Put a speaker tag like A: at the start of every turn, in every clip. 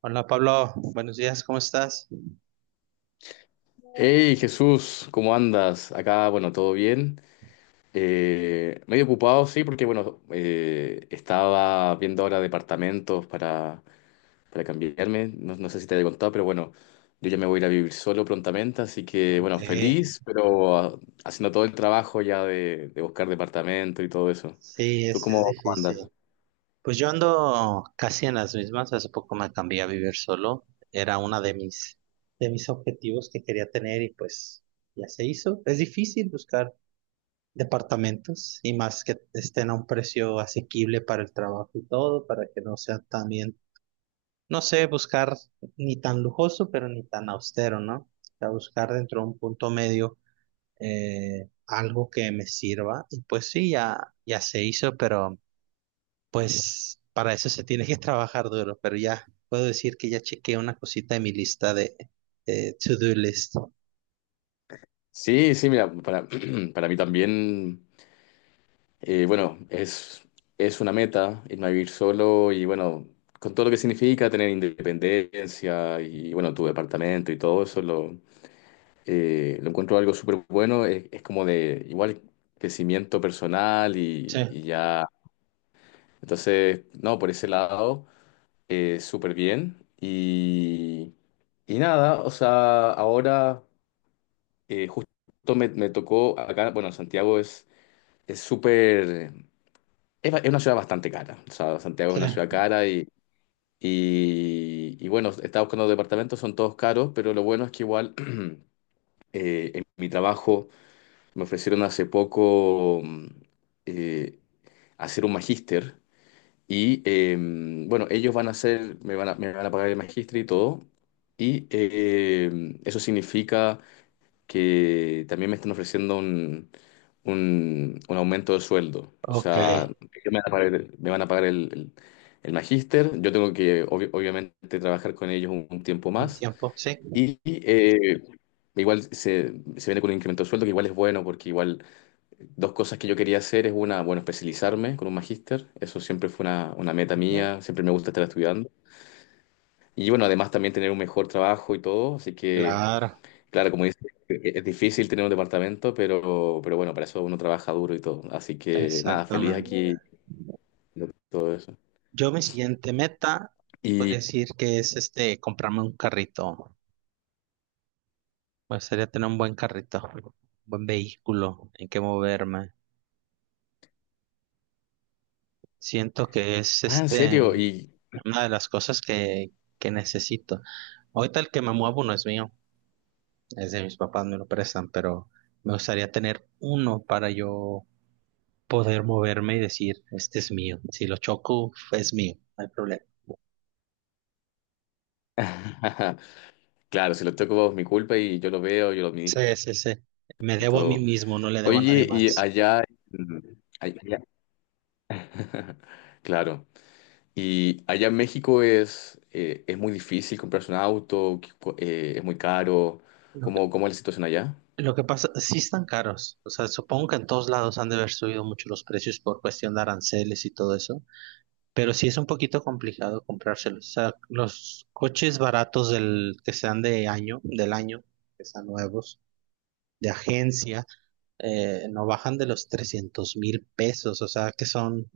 A: Hola Pablo, buenos días, ¿cómo estás?
B: Hey Jesús, ¿cómo andas? Acá, bueno, todo bien. Medio ocupado, sí, porque bueno, estaba viendo ahora departamentos para cambiarme. No sé si te había contado, pero bueno, yo ya me voy a ir a vivir solo prontamente, así que
A: Ok,
B: bueno, feliz, pero haciendo todo el trabajo ya de buscar departamento y todo eso.
A: sí,
B: ¿Tú
A: es
B: cómo
A: difícil.
B: andas?
A: Pues yo ando casi en las mismas, hace poco me cambié a vivir solo, era una de mis objetivos que quería tener y pues ya se hizo. Es difícil buscar departamentos y más que estén a un precio asequible para el trabajo y todo, para que no sea también no sé, buscar ni tan lujoso, pero ni tan austero, ¿no? O sea, buscar dentro de un punto medio algo que me sirva. Y pues sí, ya se hizo, pero pues para eso se tiene que trabajar duro. Pero ya puedo decir que ya chequeé una cosita de mi lista de to-do list.
B: Sí, sí, mira, para, para mí también. Bueno, es una meta irme a vivir solo y bueno, con todo lo que significa tener independencia y bueno, tu departamento y todo eso, lo encuentro algo súper bueno. Es como de igual crecimiento personal
A: Sí,
B: y ya. Entonces, no, por ese lado, súper bien. Y nada, o sea, ahora justo me tocó acá, bueno, Santiago es súper. Es una ciudad bastante cara. O sea, Santiago es
A: sí.
B: una ciudad cara y bueno, estaba buscando departamentos, son todos caros, pero lo bueno es que igual en mi trabajo me ofrecieron hace poco eh, hacer un magíster y bueno, ellos van a hacer, me van a pagar el magíster y todo. Y eso significa que también me están ofreciendo un aumento de sueldo. O
A: Ok.
B: sea, ellos me van a pagar, el, me van a pagar el magíster, yo tengo que obviamente trabajar con ellos un tiempo
A: Un
B: más
A: tiempo, sí.
B: y igual se viene con un incremento de sueldo que igual es bueno porque igual dos cosas que yo quería hacer es una, bueno, especializarme con un magíster, eso siempre fue una meta
A: Ujú.
B: mía, siempre me gusta estar estudiando. Y bueno, además también tener un mejor trabajo y todo, así que
A: Claro,
B: claro, como dices, es difícil tener un departamento, pero bueno, para eso uno trabaja duro y todo. Así que nada, feliz. Sí,
A: exactamente.
B: aquí de todo eso.
A: Yo mi siguiente meta, podría
B: Y,
A: decir que es este, comprarme un carrito. Me gustaría tener un buen carrito, un buen vehículo en que moverme. Siento que es
B: ah, ¿en
A: este
B: serio? Y
A: una de las cosas que necesito. Ahorita el que me muevo no es mío, es de mis papás, me lo prestan, pero me gustaría tener uno para yo poder moverme y decir, este es mío. Si lo choco, es mío, no hay problema.
B: claro, si lo toco es mi culpa y yo lo veo, yo lo
A: Sí,
B: administro
A: sí, sí. Me
B: y
A: debo a mí
B: todo.
A: mismo, no le debo a nadie
B: Oye, y
A: más.
B: allá, mm, ay- allá- claro, y allá en México es muy difícil comprarse un auto, es muy caro. ¿Cómo, cómo es la situación allá?
A: Lo que pasa, sí están caros. O sea, supongo que en todos lados han de haber subido mucho los precios por cuestión de aranceles y todo eso. Pero sí es un poquito complicado comprárselos. O sea, los coches baratos del, que sean de año, del año, que sean nuevos, de agencia, no bajan de los 300,000 pesos. O sea, que son,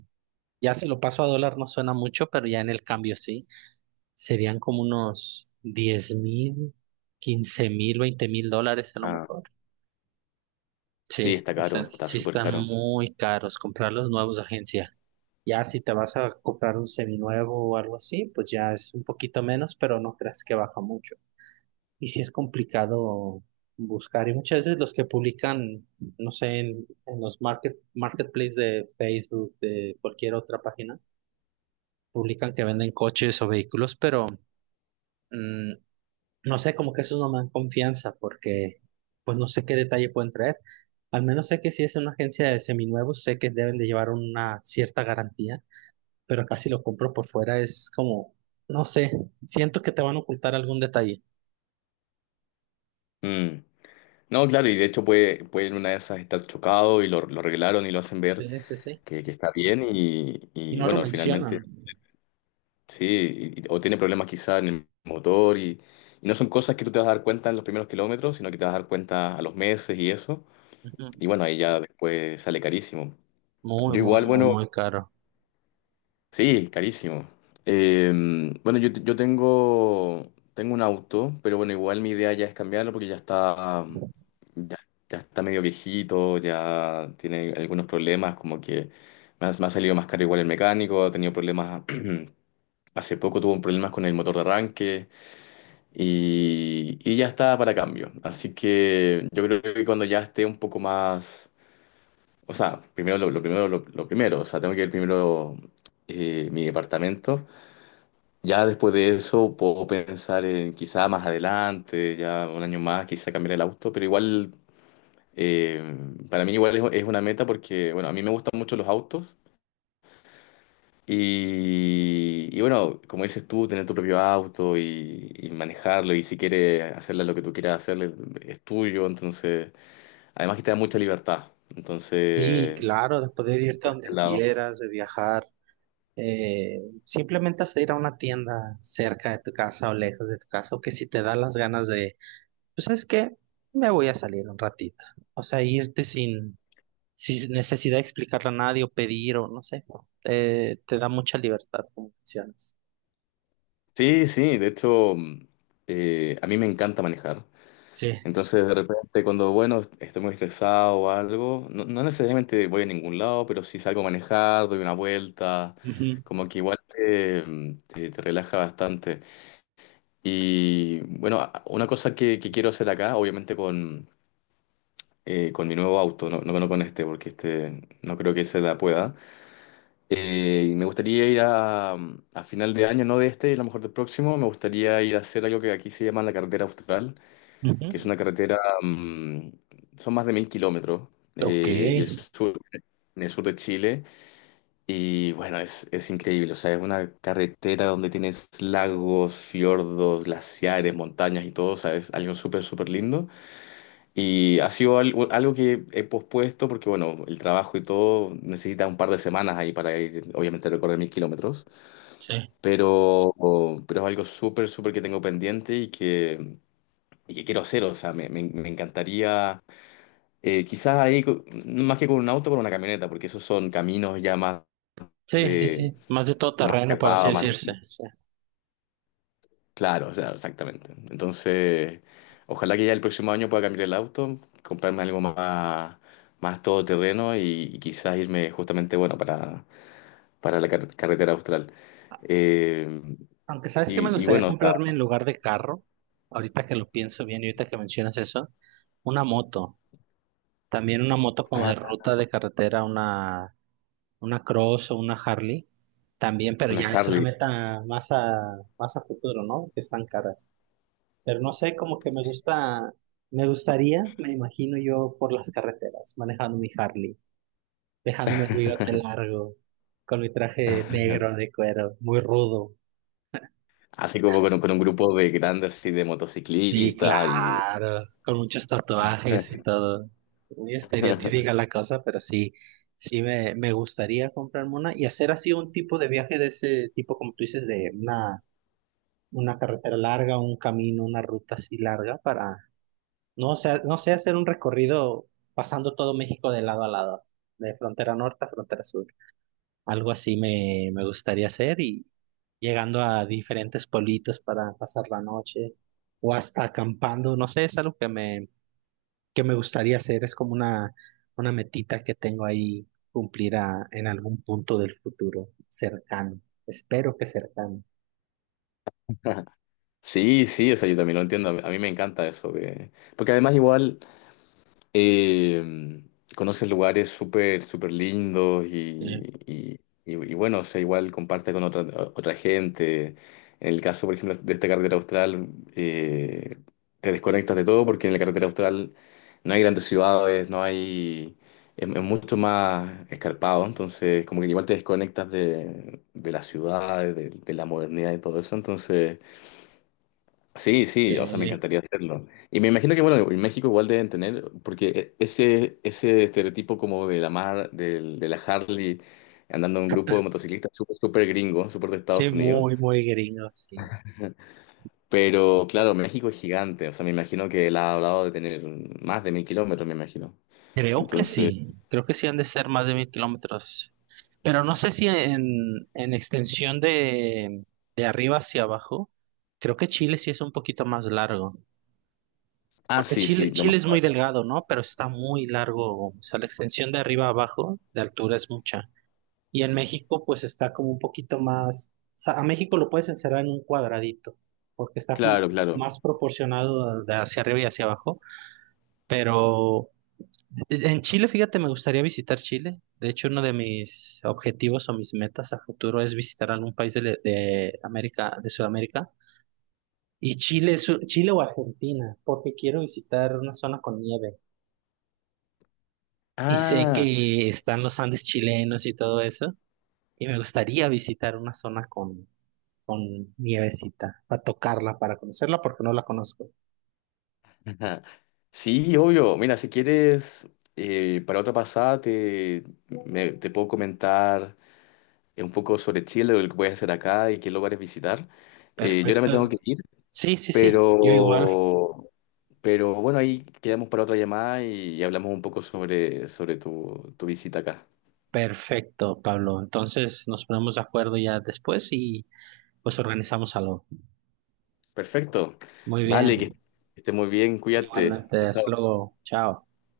A: ya si lo paso a dólar no suena mucho, pero ya en el cambio sí. Serían como unos 10,000, 15,000, 20,000 dólares a lo
B: Ah,
A: mejor.
B: sí,
A: Sí,
B: está
A: o sea,
B: caro, está
A: sí
B: súper
A: están
B: caro.
A: muy caros comprar los nuevos de agencia. Ya si te vas a comprar un seminuevo o algo así, pues ya es un poquito menos, pero no creas que baja mucho. Y sí es complicado buscar. Y muchas veces los que publican, no sé, en los marketplace de Facebook, de cualquier otra página, publican que venden coches o vehículos, pero mm, no sé, como que eso no me dan confianza porque pues no sé qué detalle pueden traer. Al menos sé que si es una agencia de seminuevos, sé que deben de llevar una cierta garantía, pero acá si lo compro por fuera es como, no sé, siento que te van a ocultar algún detalle.
B: Mm. No, claro, y de hecho puede, puede en una de esas estar chocado y lo arreglaron y lo hacen ver
A: Sí, sí, sí.
B: que está bien
A: Y
B: y,
A: no lo
B: bueno, finalmente
A: mencionan.
B: sí, o tiene problemas quizá en el motor y no son cosas que tú te vas a dar cuenta en los primeros kilómetros, sino que te vas a dar cuenta a los meses y eso,
A: Ujú.
B: y bueno, ahí ya después sale carísimo.
A: Muy,
B: Yo
A: muy,
B: igual,
A: muy,
B: bueno,
A: muy caro.
B: sí, carísimo. Eh, bueno, yo, yo tengo, tengo un auto, pero bueno, igual mi idea ya es cambiarlo porque ya está, ya, ya está medio viejito, ya tiene algunos problemas, como que me ha salido más caro igual el mecánico, ha tenido problemas, hace poco tuvo un problemas con el motor de arranque y ya está para cambio. Así que yo creo que cuando ya esté un poco más, o sea, primero lo primero, lo primero, o sea, tengo que ver primero mi departamento. Ya después de eso puedo pensar en quizá más adelante, ya un año más, quizá cambiar el auto, pero igual, eh, para mí igual es una meta porque, bueno, a mí me gustan mucho los autos y bueno, como dices tú, tener tu propio auto y manejarlo y si quieres hacerle lo que tú quieras hacerle, es tuyo, entonces, además que te da mucha libertad,
A: Sí,
B: entonces,
A: claro, de poder irte a
B: por
A: donde
B: ese lado.
A: quieras, de viajar, simplemente hasta ir a una tienda cerca de tu casa o lejos de tu casa, o que si te da las ganas de pues sabes qué, me voy a salir un ratito. O sea, irte sin necesidad de explicarle a nadie o pedir o no sé, te da mucha libertad como funcionas.
B: Sí, sí, de hecho, a mí me encanta manejar.
A: Sí.
B: Entonces, de repente, cuando, bueno, estoy muy estresado o algo, no, no necesariamente voy a ningún lado, pero si salgo a manejar, doy una vuelta,
A: Ujú,
B: como que igual te, te relaja bastante. Y bueno, una cosa que quiero hacer acá, obviamente con mi nuevo auto, no, no, no con este, porque este no creo que se la pueda. Y me gustaría ir a final de año, no de este, a lo mejor del próximo, me gustaría ir a hacer algo que aquí se llama la carretera austral,
A: ujú.
B: que es una carretera, son más de 1000 kilómetros,
A: Ok.
B: y el sur, en el sur de Chile, y bueno, es increíble, o sea, es una carretera donde tienes lagos, fiordos, glaciares, montañas y todo, o sea, es algo súper, súper lindo, y ha sido algo, algo que he pospuesto porque, bueno, el trabajo y todo necesita un par de semanas ahí para ir, obviamente, a recorrer 1000 kilómetros,
A: Sí.
B: pero, pero es algo súper, súper que tengo pendiente y que... y que quiero hacer, o sea, me, me encantaría. Quizás ahí, no, más que con un auto, con una camioneta, porque esos son caminos ya más
A: Sí, sí,
B: de,
A: sí. Más de todo
B: más
A: terreno, para así
B: escarpados, más
A: decirse. Sí.
B: claro, o sea, exactamente. Entonces, ojalá que ya el próximo año pueda cambiar el auto, comprarme algo más, más todoterreno y quizás irme justamente, bueno, para la carretera austral. Eh,
A: Aunque sabes que me
B: y, y
A: gustaría
B: bueno, o sea,
A: comprarme en lugar de carro, ahorita que lo pienso bien y ahorita que mencionas eso, una moto. También una moto como de
B: ah,
A: ruta de carretera, una Cross o una Harley también, pero
B: una
A: ya es una
B: Harley.
A: meta más a futuro, ¿no? Que están caras. Pero no sé, como que me gusta, me gustaría, me imagino yo por las carreteras, manejando mi Harley, dejándome el bigote largo, con mi traje negro de cuero, muy rudo.
B: Así como con, con un grupo de grandes así de
A: Sí,
B: motociclistas y...
A: claro, con muchos tatuajes y todo. Muy estereotípica la cosa, pero sí, sí me gustaría comprarme una y hacer así un tipo de viaje de ese tipo, como tú dices, de una carretera larga, un camino, una ruta así larga para, no sé, no sé, hacer un recorrido pasando todo México de lado a lado, de frontera norte a frontera sur. Algo así me gustaría hacer y llegando a diferentes pueblitos para pasar la noche o hasta acampando, no sé, es algo que me gustaría hacer, es como una metita que tengo ahí cumplir en algún punto del futuro cercano, espero que cercano.
B: Sí, sí, o sea, yo también lo entiendo. A mí me encanta eso. De- Porque además igual eh, conoces lugares súper, súper lindos y,
A: Sí,
B: y bueno, o sea, igual comparte con otra, otra gente. En el caso, por ejemplo, de esta carretera austral, eh, te desconectas de todo porque en la carretera austral no hay grandes ciudades, no hay... es mucho más escarpado, entonces como que igual te desconectas de las ciudades, de la modernidad y todo eso, entonces... sí,
A: Ok.
B: sí, o sea, me encantaría hacerlo. Y me imagino que, bueno, en México igual deben tener, porque ese, ese estereotipo como de la mar, de la Harley, andando en un grupo de motociclistas súper, súper gringo, súper de
A: Sí,
B: Estados Unidos.
A: muy, muy gringo, sí.
B: Pero claro, México es gigante, o sea, me imagino que él ha hablado de tener más de 1000 kilómetros, me imagino.
A: Creo que
B: Entonces,
A: sí, creo que sí han de ser más de 1000 kilómetros. Pero no sé si en extensión de arriba hacia abajo, creo que Chile sí es un poquito más largo.
B: ah,
A: Porque
B: sí,
A: Chile,
B: sí, lo más
A: Chile es muy
B: probable.
A: delgado, ¿no? Pero está muy largo. O sea, la extensión de arriba a abajo de altura es mucha. Y en México, pues está como un poquito más. O sea, a México lo puedes encerrar en un cuadradito, porque está como
B: Claro, claro.
A: más proporcionado de hacia arriba y hacia abajo. Pero en Chile, fíjate, me gustaría visitar Chile. De hecho, uno de mis objetivos o mis metas a futuro es visitar algún país de América, de Sudamérica. Y Chile, es Chile o Argentina, porque quiero visitar una zona con nieve. Y sé
B: Ah,
A: que están los Andes chilenos y todo eso. Y me gustaría visitar una zona con nievecita, para tocarla, para conocerla, porque no la conozco.
B: sí, obvio. Mira, si quieres, para otra pasada te, te puedo comentar un poco sobre Chile, lo que puedes hacer acá y qué lugares visitar. Yo ahora me tengo que
A: Perfecto.
B: ir,
A: Sí, sí, sí, yo igual.
B: pero, pero bueno, ahí quedamos para otra llamada y hablamos un poco sobre, sobre tu, tu visita acá.
A: Perfecto, Pablo. Entonces nos ponemos de acuerdo ya después y... Pues organizamos algo.
B: Perfecto.
A: Muy
B: Vale, que
A: bien.
B: estés muy bien, cuídate.
A: Igualmente,
B: Chao,
A: hasta
B: chao.
A: luego. Chao.